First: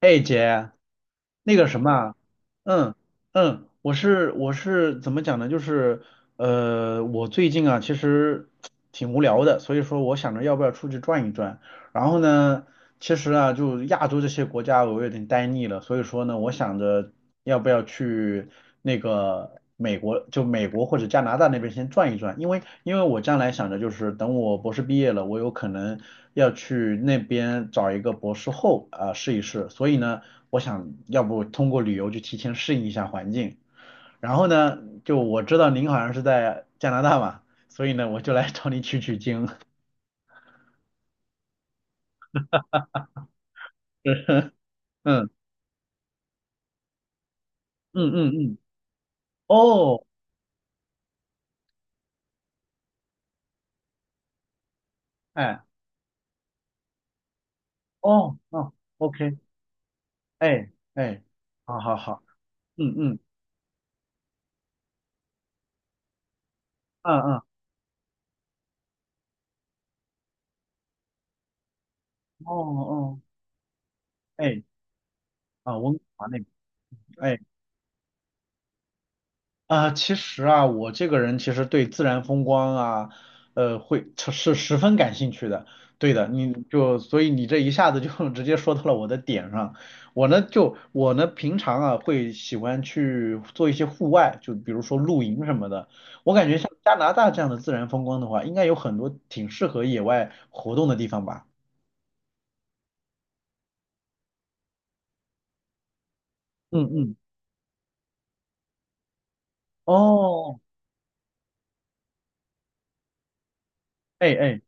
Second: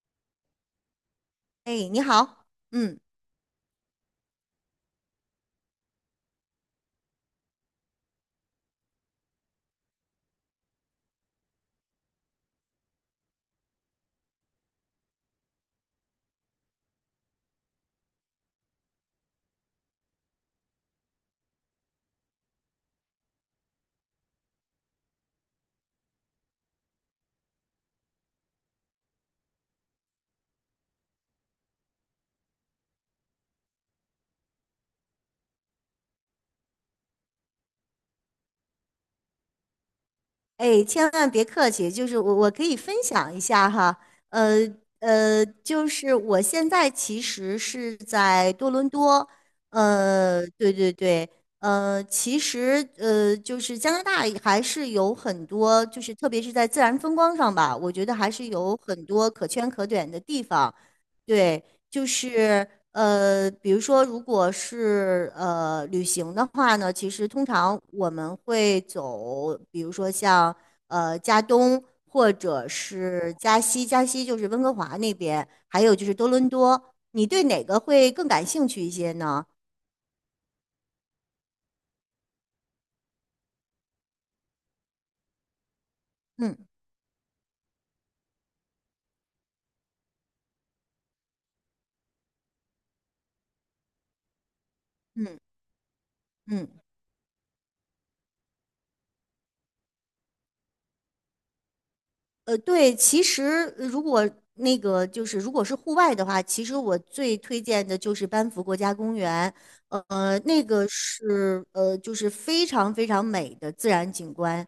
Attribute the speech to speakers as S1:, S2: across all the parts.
S1: 哎姐，那个什
S2: 哎，
S1: 么
S2: 你
S1: 啊。
S2: 好。
S1: 嗯
S2: 嗯。
S1: 嗯，我是怎么讲呢？就是我最近啊其实挺无聊的，所以说我想着要不要出去转一转。然后呢，其实啊就亚洲这些国家我有点呆腻了，所以说呢，我想着要不要去那个美国，就美国或者加拿大那边先转一转，因为我将来想着就是等我博士毕业了，我有可能要去那边找一个博士后啊、试一试，所以呢。我想要不通过旅游去提前适应一下环境。然后呢，就我知道您好像是在加拿大嘛，所以呢，我就来找你取取经。
S2: 哎，千万别客气，就是我可以分享一下哈。呃
S1: 嗯
S2: 就是我现在其实是
S1: 嗯嗯
S2: 在
S1: 嗯。
S2: 多伦多。
S1: 哦。
S2: 对对对。其实就是加拿大还是有很
S1: 哎。
S2: 多，就是特别是在自然风光上吧，我觉得还
S1: 哦
S2: 是
S1: 哦
S2: 有很多
S1: ，OK。
S2: 可圈可点的地
S1: 哎
S2: 方。
S1: 哎。
S2: 对，
S1: 好好
S2: 就
S1: 好。
S2: 是。
S1: 嗯嗯
S2: 比如说，如果是旅行的话呢，其
S1: 嗯
S2: 实
S1: 嗯。
S2: 通常我们会走，比如说像加东或
S1: 哦
S2: 者
S1: 哦。
S2: 是加西，加西就是
S1: 哎。
S2: 温哥华那边，
S1: 啊，
S2: 还有
S1: 温哥
S2: 就是
S1: 华
S2: 多
S1: 那边。
S2: 伦多。你
S1: 哎。
S2: 对哪个会更感兴趣一些呢？
S1: 啊，其实啊，我这个人其实对自然风光啊，会是十分感兴趣的。对的，你
S2: 嗯
S1: 就所以你这一下子就 直接说到了我的点上。我呢就我呢平常啊会喜欢去做一些户外，就比如说露
S2: 嗯
S1: 营什么的。我感觉
S2: 嗯。
S1: 像加拿大这样的自然风光的话，应该有很多挺适合野外活动的地方吧。
S2: 对，其实如果如果是户外的话，其实
S1: 嗯
S2: 我
S1: 嗯。
S2: 最推荐的就是班夫国家公园。
S1: 哦。
S2: 那个是就是非常非常美的自然景
S1: 哎哎。
S2: 观。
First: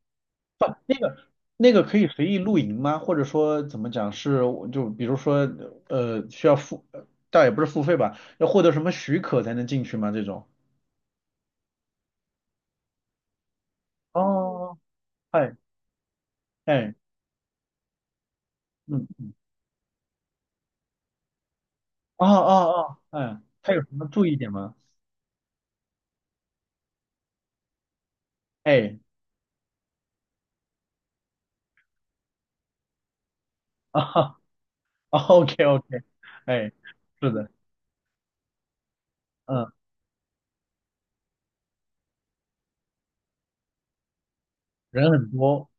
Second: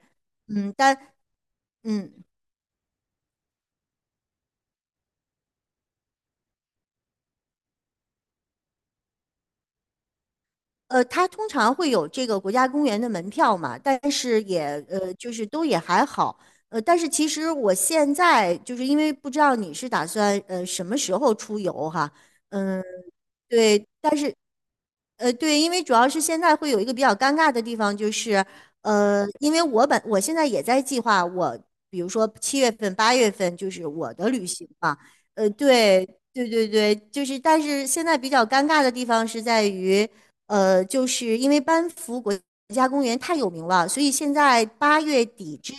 S1: 不，
S2: 嗯，但
S1: 那个可以
S2: 嗯
S1: 随意露营吗？或者说怎么讲是就比如说需要付，倒也不是付费吧，要获得什么许可才能进去吗？这种？
S2: 它通常会有这个国家公园的门票嘛，但是也
S1: 哦。
S2: 就是
S1: 哎
S2: 都也还好。
S1: 哎。
S2: 但是其实我现在就是因为不
S1: 嗯。
S2: 知道你是打算什么时候出游哈。
S1: 哦哦
S2: 嗯。
S1: 哦。哎，他
S2: 对。
S1: 有什么注意点吗？
S2: 对，因为主要是现在会有一个比较尴尬的地方，就是，
S1: 哎。
S2: 因为我现在也在计划我，比如说7月份、8月份就是我的
S1: 啊
S2: 旅行嘛。
S1: ，OK OK。
S2: 对，对对
S1: 哎。
S2: 对，就
S1: 是
S2: 是，
S1: 的。
S2: 但是现在比较尴尬的地方是在
S1: 嗯。
S2: 于，就是因为班夫国家公园太有名了，所以现在八
S1: 人
S2: 月
S1: 很
S2: 底
S1: 多。
S2: 之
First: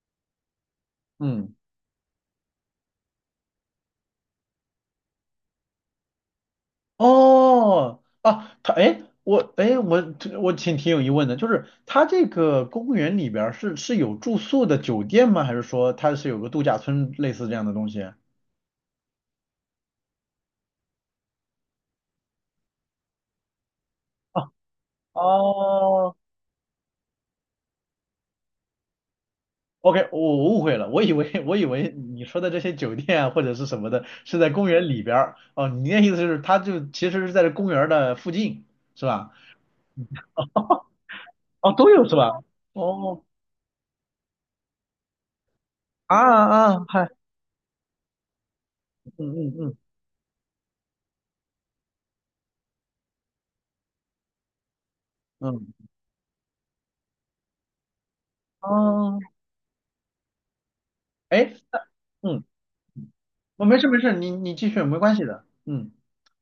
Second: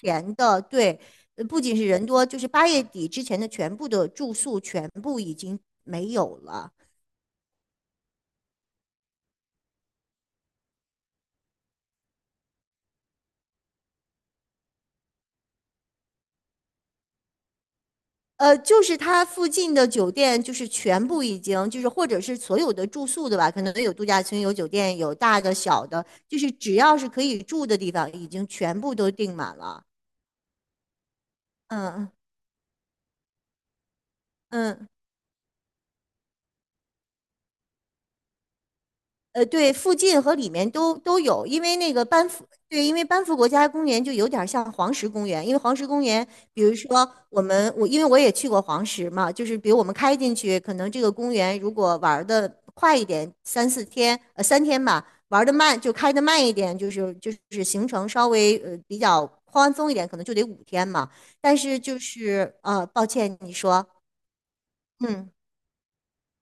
S2: 前的，对。
S1: 嗯。
S2: 不仅是人多，就是八月底之前的全部的住宿全部已经没有了。
S1: 哦，啊，他哎，我哎，我我挺挺有疑问的，就是他这个公园里边儿是有住宿的酒店吗？还是说它是有个度假村类似这样的东西？
S2: 就是它附近的酒店，就是全部已经，就是或者是所有的住宿的吧，可能有度假村、
S1: 哦
S2: 有酒店、有大的、小的，
S1: 哦
S2: 就是只要是可以住的地方，已经全部都订满了。
S1: ，OK，我误会了，我以为我以
S2: 嗯
S1: 为
S2: 嗯。
S1: 你说的这些酒店啊或者是什么的是在公
S2: 嗯
S1: 园里边儿，哦，你的意思就是它就其实是在这公园儿的附近是吧？
S2: 对，附近和里面都有，因
S1: 哦，
S2: 为
S1: 都
S2: 那个
S1: 有是
S2: 班
S1: 吧？
S2: 夫，对，因为
S1: 哦。
S2: 班夫国家公园就有点像黄石公园，因为黄石公
S1: 啊
S2: 园，比如
S1: 啊。嗨。
S2: 说我因为我也去过黄石
S1: 嗯
S2: 嘛，就
S1: 嗯
S2: 是比
S1: 嗯
S2: 如我们开进去，可能这个公园如果玩的快一点，3、4天，3天吧，玩的
S1: 嗯。
S2: 慢就开的慢一点，就是行程稍微比
S1: 哦。
S2: 较宽松一点，可能就得5天嘛。
S1: 哎。
S2: 但是
S1: 那
S2: 就
S1: 嗯
S2: 是抱歉，你
S1: 哦，没
S2: 说。
S1: 事没事，你继续，没关系
S2: 嗯。
S1: 的。嗯。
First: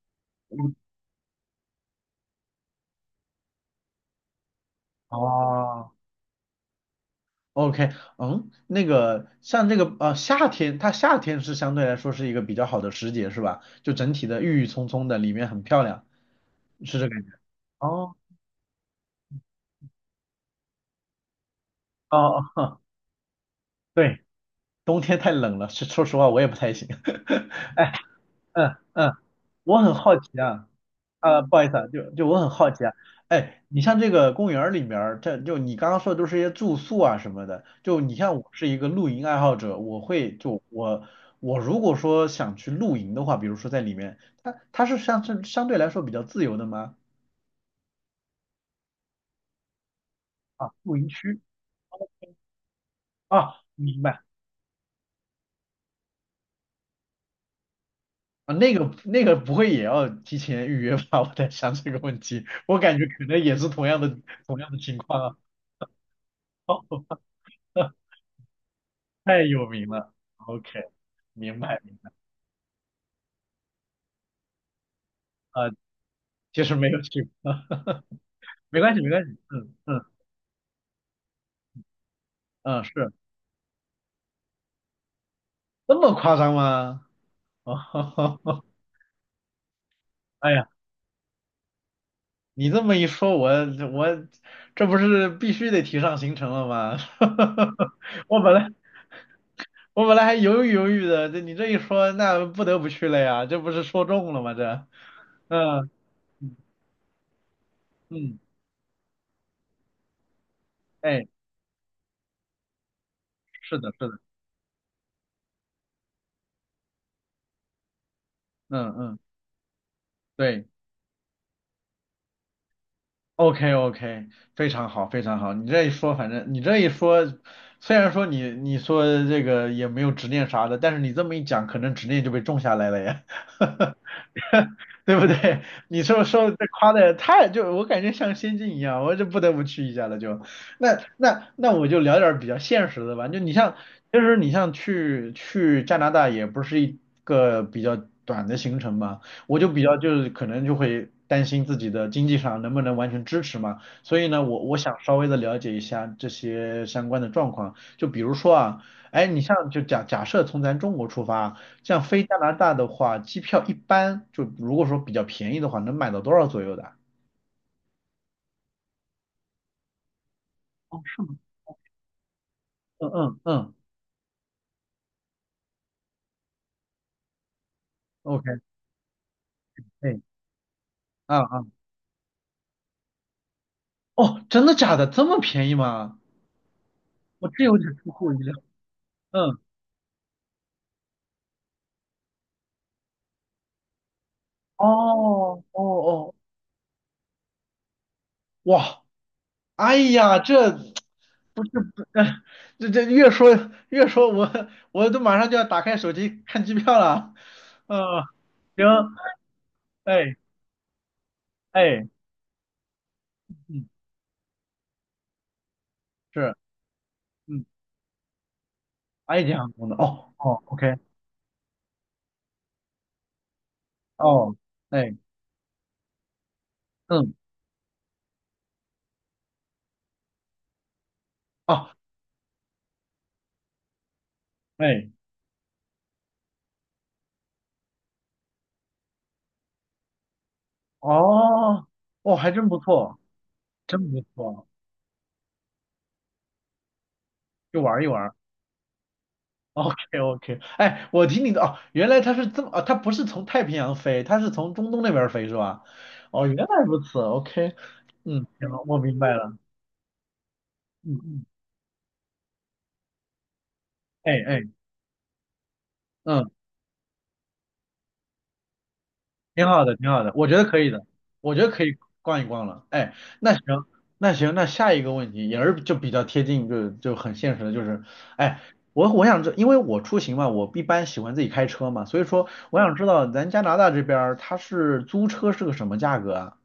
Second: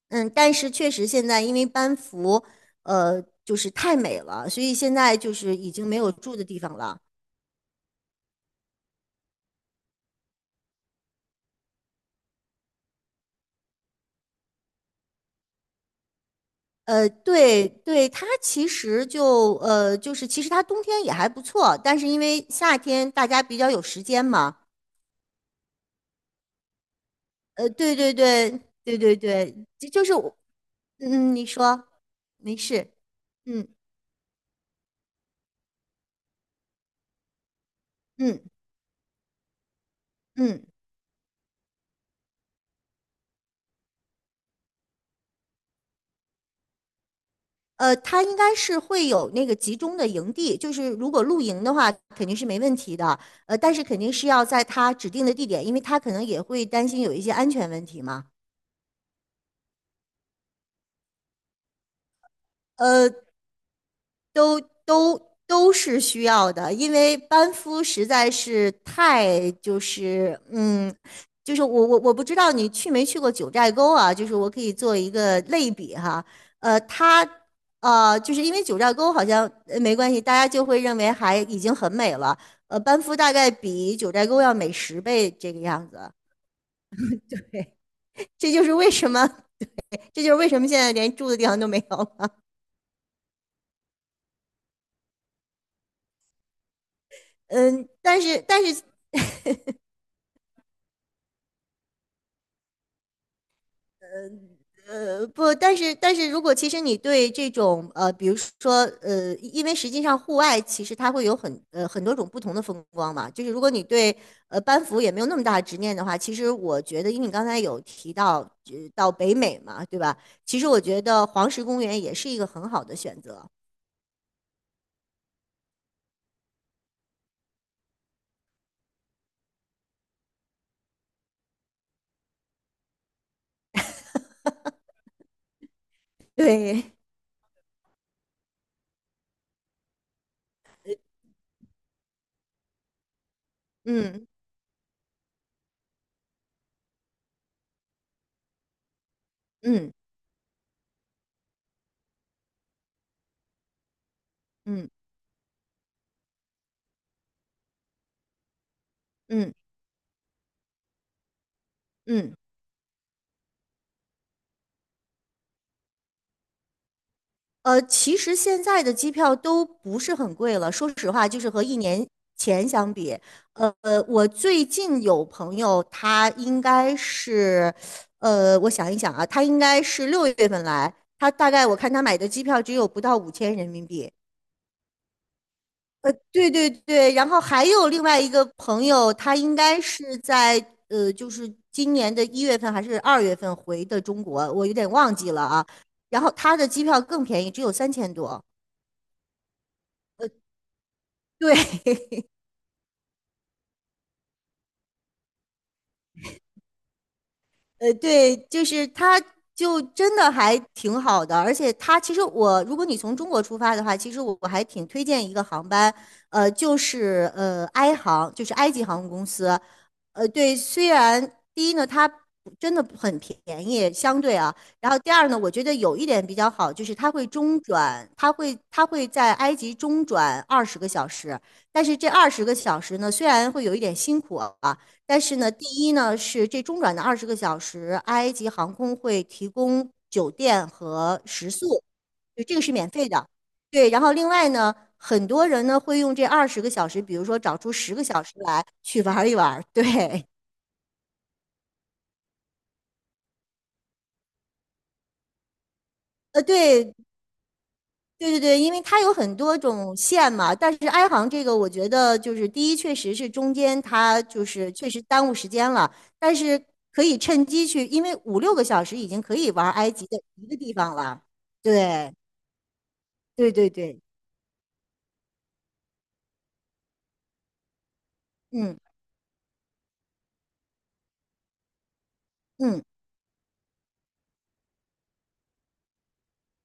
S2: 嗯，但是确实现在因为班服，就是太美了，所以现在就是已经
S1: 哦
S2: 没有住的地方了。
S1: ，OK。嗯，那个像这个夏天，它夏天是相对来说是一个比较好的时节，是吧？就整体的郁郁葱葱的，里面很漂亮，是这感觉。
S2: 对对，
S1: 哦
S2: 它其实就就是其实它冬天也还不错，但是
S1: 哦
S2: 因为夏
S1: 哦。
S2: 天大家比较有 时
S1: 对。
S2: 间嘛。
S1: 冬天太冷了，是说实话我也不太行。哎。
S2: 对对对
S1: 嗯
S2: 对
S1: 嗯。
S2: 对对，
S1: 我很
S2: 就是
S1: 好
S2: 我。
S1: 奇啊。
S2: 嗯，你
S1: 不好意思啊，
S2: 说。
S1: 就我很
S2: 没
S1: 好奇啊，
S2: 事。
S1: 哎，
S2: 嗯
S1: 你像这个公园儿里面儿，这就你刚刚说的都是一些住宿啊什么的，就你像
S2: 嗯
S1: 我是一个露营爱好者，我会
S2: 嗯。
S1: 就我我如果说想去露营的话，比如说在里面，它是相对来说比较自由的吗？
S2: 他应该是会有那个集中的营地，
S1: 啊，
S2: 就是
S1: 露营
S2: 如果
S1: 区。
S2: 露营的话，肯定是没问题的。
S1: 啊，
S2: 但是肯
S1: 明
S2: 定
S1: 白。
S2: 是要在他指定的地点，因为他可能也会担心有一些安全问题嘛。
S1: 啊，那个不会也要提前预约吧？我在想这个问题，我感觉
S2: 呃，
S1: 可能也是同样的同
S2: 都
S1: 样的情况
S2: 都
S1: 啊，
S2: 都是需要 的，因
S1: 哦，
S2: 为班夫实在是
S1: 太
S2: 太
S1: 有
S2: 就
S1: 名了
S2: 是
S1: ，OK，
S2: 嗯，就
S1: 明
S2: 是
S1: 白
S2: 我
S1: 明
S2: 我我不知道你去没去过九寨沟啊，就是我可以做一个
S1: 白。
S2: 类
S1: 啊。
S2: 比哈。
S1: 其实没有
S2: 它
S1: 去啊。
S2: 就 是因为九
S1: 没
S2: 寨
S1: 关系，没
S2: 沟
S1: 关
S2: 好
S1: 系。
S2: 像
S1: 嗯
S2: 没
S1: 嗯
S2: 关系，大家就会认为还已经很美了。
S1: 嗯。
S2: 班
S1: 是
S2: 夫大概比九寨沟要美10倍这个样
S1: 这
S2: 子。
S1: 么夸张吗？
S2: 对，
S1: 哦。
S2: 这就是 为什么。这就是为
S1: 哎
S2: 什
S1: 呀，
S2: 么现在连住的地方都没有了。
S1: 你这么一说，我这不是必须得提上行程了吗？
S2: 嗯，但
S1: 我
S2: 是
S1: 本
S2: 但
S1: 来
S2: 是
S1: 我本来还犹豫犹豫的，这你这一说，那不得不去了呀，这不是说中了吗？这，
S2: 不，但
S1: 嗯
S2: 是但是如果其实你对这种比如
S1: 嗯。
S2: 说因为实际上户外其实它会
S1: 哎，
S2: 有很多种不同的风光嘛，就是如果
S1: 是
S2: 你
S1: 的，是
S2: 对
S1: 的。
S2: 班服也没有那么大的执念的话，其实我觉得，因为你刚才有提到
S1: 嗯
S2: 到
S1: 嗯。
S2: 北美嘛，对吧？其
S1: 对。
S2: 实我觉得黄石公园也是一个很好的选择。
S1: OK OK，非常好，非常好。你这一说，反正你这一说，虽然说你说这个也没有执念啥的，但是你这么一讲，可能执念就被种下来了呀。对不对？你说说的这
S2: 对。
S1: 夸的太就我感觉像仙境一样，我就不得不去一下了就。那我就聊点儿比较现实的吧，就你像其
S2: 嗯
S1: 实你像去加拿大也不是一个比较短的行程嘛，我就比
S2: 嗯
S1: 较就是可能就会担心自己的经济上能不能完全支持嘛，所以呢我
S2: 嗯
S1: 想稍微的了解一下这些相关的状况，就比如说啊，哎你
S2: 嗯
S1: 像就假设从咱中国出发。像飞
S2: 嗯。
S1: 加拿大的话，机票一般就如果说比较便宜的话，能买到多少左右的啊。
S2: 其实现在的机票都不是很贵了，说实
S1: 哦。
S2: 话，就是和1年前相
S1: 嗯
S2: 比。
S1: 嗯
S2: 呃，
S1: 嗯
S2: 我最近有朋友，他应该是，
S1: ，OK。
S2: 我想一想啊，他应该是
S1: 哎。
S2: 6月份来，他
S1: 啊
S2: 大
S1: 啊。
S2: 概我看他买的机票只有不到5000人民币。
S1: 哦，真的假的？这么便宜吗？
S2: 对对对，然后
S1: 我这
S2: 还
S1: 有
S2: 有
S1: 点
S2: 另
S1: 出
S2: 外
S1: 乎
S2: 一
S1: 我意
S2: 个
S1: 料。
S2: 朋友，他应
S1: 嗯。
S2: 该是在就是今年的1月份还是2月份回的中国，我有点忘记了
S1: 哦
S2: 啊。
S1: 哦
S2: 然后
S1: 哦。
S2: 他的机票更便宜，只有3000多。
S1: 哇。哎呀，这不是
S2: 对。
S1: 不，这越说我都马上就要打开手机看机票了。嗯。
S2: 对，就
S1: 行。
S2: 是他就真的
S1: 哎
S2: 还挺好的，而且他
S1: 哎。
S2: 其实我，如果你从中国出发的
S1: 嗯。
S2: 话，其实我还挺推荐一个航班。
S1: 是。
S2: 就是
S1: 嗯。
S2: 埃航，就是埃及航空公
S1: 埃及
S2: 司。
S1: 航空的，哦
S2: 对，
S1: 哦
S2: 虽
S1: ，OK。
S2: 然第一呢，它真的很便宜，相对啊，
S1: 哦。
S2: 然后第
S1: 哎。
S2: 二呢，我觉得有一点比较好，就是它会
S1: 嗯。
S2: 中转，它会在埃及中转二十个小时，但
S1: 哦。
S2: 是这二十个小时呢，虽然会有一点辛苦啊。
S1: 哎。
S2: 但是呢，第一呢是这中转的二十个小时，埃及航空会提供酒店和食宿，
S1: 哦。哦，
S2: 就
S1: 还
S2: 这个
S1: 真
S2: 是
S1: 不
S2: 免费
S1: 错。
S2: 的。对，然
S1: 真
S2: 后
S1: 不
S2: 另外
S1: 错。
S2: 呢，很多人呢会用这二十个小时，比如说找出
S1: 就
S2: 十
S1: 玩
S2: 个
S1: 一
S2: 小
S1: 玩。
S2: 时来去玩一玩。对。
S1: OK OK，哎，我听你的哦，原来它是这么哦，它不是从太平洋飞，它是从中东那边儿飞是吧？哦，原来
S2: 对
S1: 如此，OK。
S2: 对对
S1: 嗯，
S2: 对，
S1: 行
S2: 因为
S1: 了，我
S2: 它有
S1: 明白
S2: 很
S1: 了。
S2: 多种线嘛，但是埃
S1: 嗯
S2: 航这
S1: 嗯。
S2: 个，我觉得就是第一，确实是中间它
S1: 哎
S2: 就
S1: 哎。
S2: 是确实耽误时间了，但
S1: 嗯。
S2: 是可以趁机去，因为5、6个小时已经可以
S1: 挺
S2: 玩
S1: 好
S2: 埃
S1: 的，
S2: 及
S1: 挺
S2: 的
S1: 好的，我
S2: 一
S1: 觉
S2: 个
S1: 得
S2: 地
S1: 可以
S2: 方
S1: 的，
S2: 了。
S1: 我觉得可以
S2: 对
S1: 逛一逛了。哎，
S2: 对
S1: 那
S2: 对
S1: 行，
S2: 对。
S1: 那行，那下一个问题也是就比较贴近，就很现实的，就是，哎，
S2: 嗯
S1: 我我想知，因为我出行嘛，我一般喜欢自己开车嘛，所以说我
S2: 嗯。
S1: 想知道咱加拿大这边儿它是租车是个什么价格啊？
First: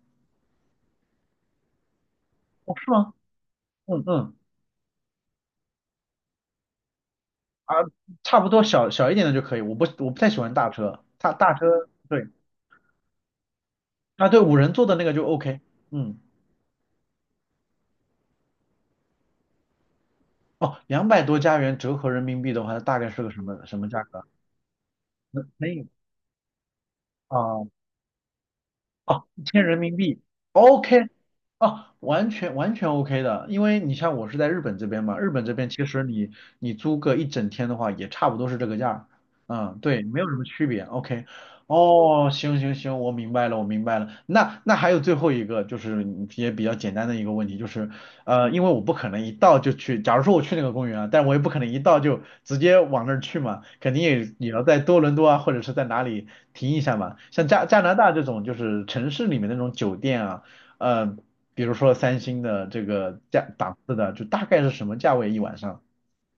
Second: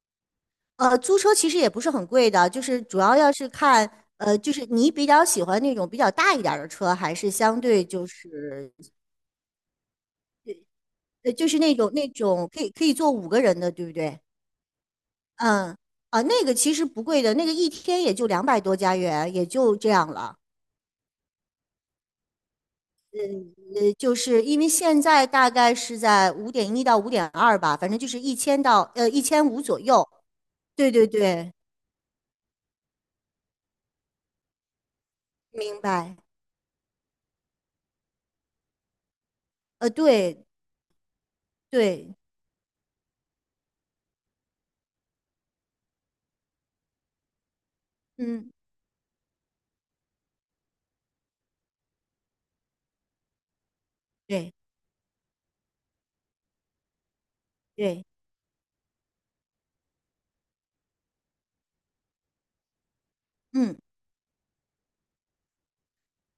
S2: 租车其实也不是很贵的，就
S1: 哦，
S2: 是
S1: 是
S2: 主
S1: 吗？
S2: 要要是看，
S1: 嗯嗯。
S2: 就是你比较喜欢那种比较大一点儿的车，还是相
S1: 啊，
S2: 对就
S1: 差不多
S2: 是，
S1: 小小一点的就可以，我不太喜欢大车，大
S2: 就
S1: 大
S2: 是
S1: 车，
S2: 那种那
S1: 对。
S2: 种可以坐5个人的，对不对？
S1: 啊对，5人座的那个就 OK。
S2: 嗯。
S1: 嗯。
S2: 啊，那个其实不贵的，那个一天也就两百多加元，也就这样了。
S1: 哦，200多加元折合人民币的话，大概是个什么价
S2: 就
S1: 格啊。
S2: 是因为现在大
S1: 可
S2: 概
S1: 以。
S2: 是在5.1到5.2
S1: 啊。
S2: 吧，反正就是一千到一
S1: 哦，一
S2: 千五
S1: 千人
S2: 左
S1: 民
S2: 右。
S1: 币
S2: 对对
S1: ，OK。
S2: 对。
S1: 啊，完全 OK 的，因为你像我是在日本这边嘛，日本这边
S2: 明
S1: 其实
S2: 白。
S1: 你租个一整天的话，也差不多是这个价儿。嗯，对，没有什么
S2: 对
S1: 区别，OK。
S2: 对。
S1: 哦，行行行，我明白了，我明白了，那还有最后一个就是也比较简单的一个问题，就是
S2: 嗯，
S1: 因为我不可能一到就去，假如说我去那个公园啊，但我也不可能一到就直接往那儿去嘛，肯定也
S2: 对
S1: 要在多伦多啊，或者是在哪里停一下嘛。像加加拿
S2: 对。
S1: 大这种就是城市里面那种酒店啊，呃，比如说三星的这个价档
S2: 嗯。
S1: 次的，就大概是什么价位一晚上？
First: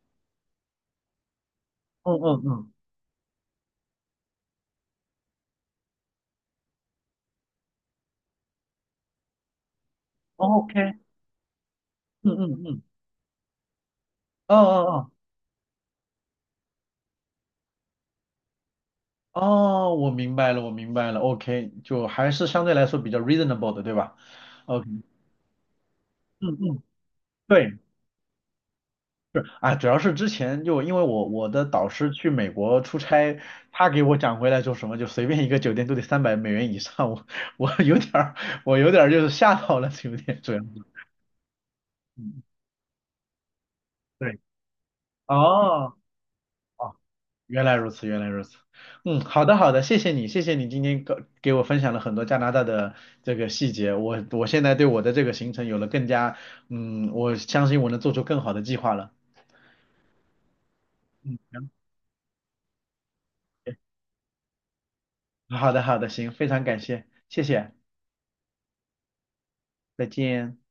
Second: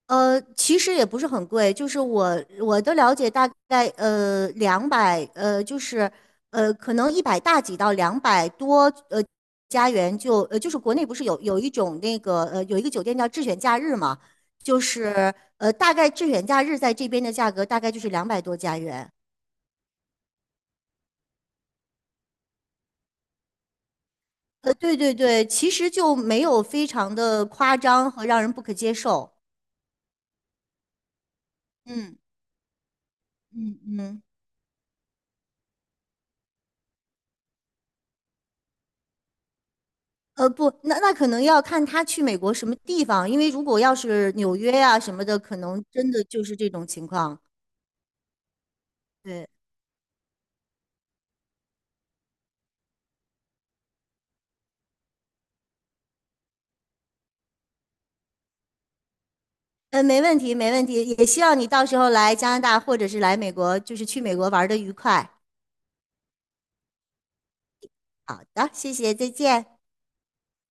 S2: 其实也不是很贵，就是
S1: 嗯嗯
S2: 我
S1: 嗯
S2: 我的了解大概两百就是可能一百大几到两百多呃加元就就是
S1: ，OK。
S2: 国内不是有一种那
S1: 嗯
S2: 个
S1: 嗯
S2: 有
S1: 嗯。
S2: 一个酒店叫智选假日嘛，
S1: 哦
S2: 就
S1: 哦
S2: 是大概智选假日在这边的价格大概就是两百多加元。
S1: 哦哦，我明白了，我明白了，OK，就还是相对来说比较 reasonable 的，对吧？OK。
S2: 对对对，其实就没
S1: 嗯
S2: 有
S1: 嗯。
S2: 非常的夸
S1: 对。
S2: 张和让人不可接受。
S1: 是啊，主要是之前就因为我的导师
S2: 嗯
S1: 去美国出差，
S2: 嗯
S1: 他给我
S2: 嗯。
S1: 讲回来说什么，就随便一个酒店都得300美元以上，我有点儿我有点儿就是吓到了，有点主要是。
S2: 不，那那可能要看他去美
S1: 嗯。
S2: 国什么地方，因为如果要是
S1: 对。
S2: 纽约呀、什么的，可能
S1: 哦
S2: 真的就是这种
S1: 哦，
S2: 情况。
S1: 原来如此，原来如此。嗯，好
S2: 对。
S1: 的好的，谢谢你，谢谢你今天给我分享了很多加拿大的这个细节，我现在对我的这个行程有了更加，嗯，我相信我能做出更好的计划了。
S2: 没问题，没问题，也希望
S1: 嗯，
S2: 你到时候来加拿大或者是来美国，就是去美国玩的愉快。
S1: 好的好的，行，非常感谢，谢谢，
S2: 好的，谢谢，再见。
S1: 再见。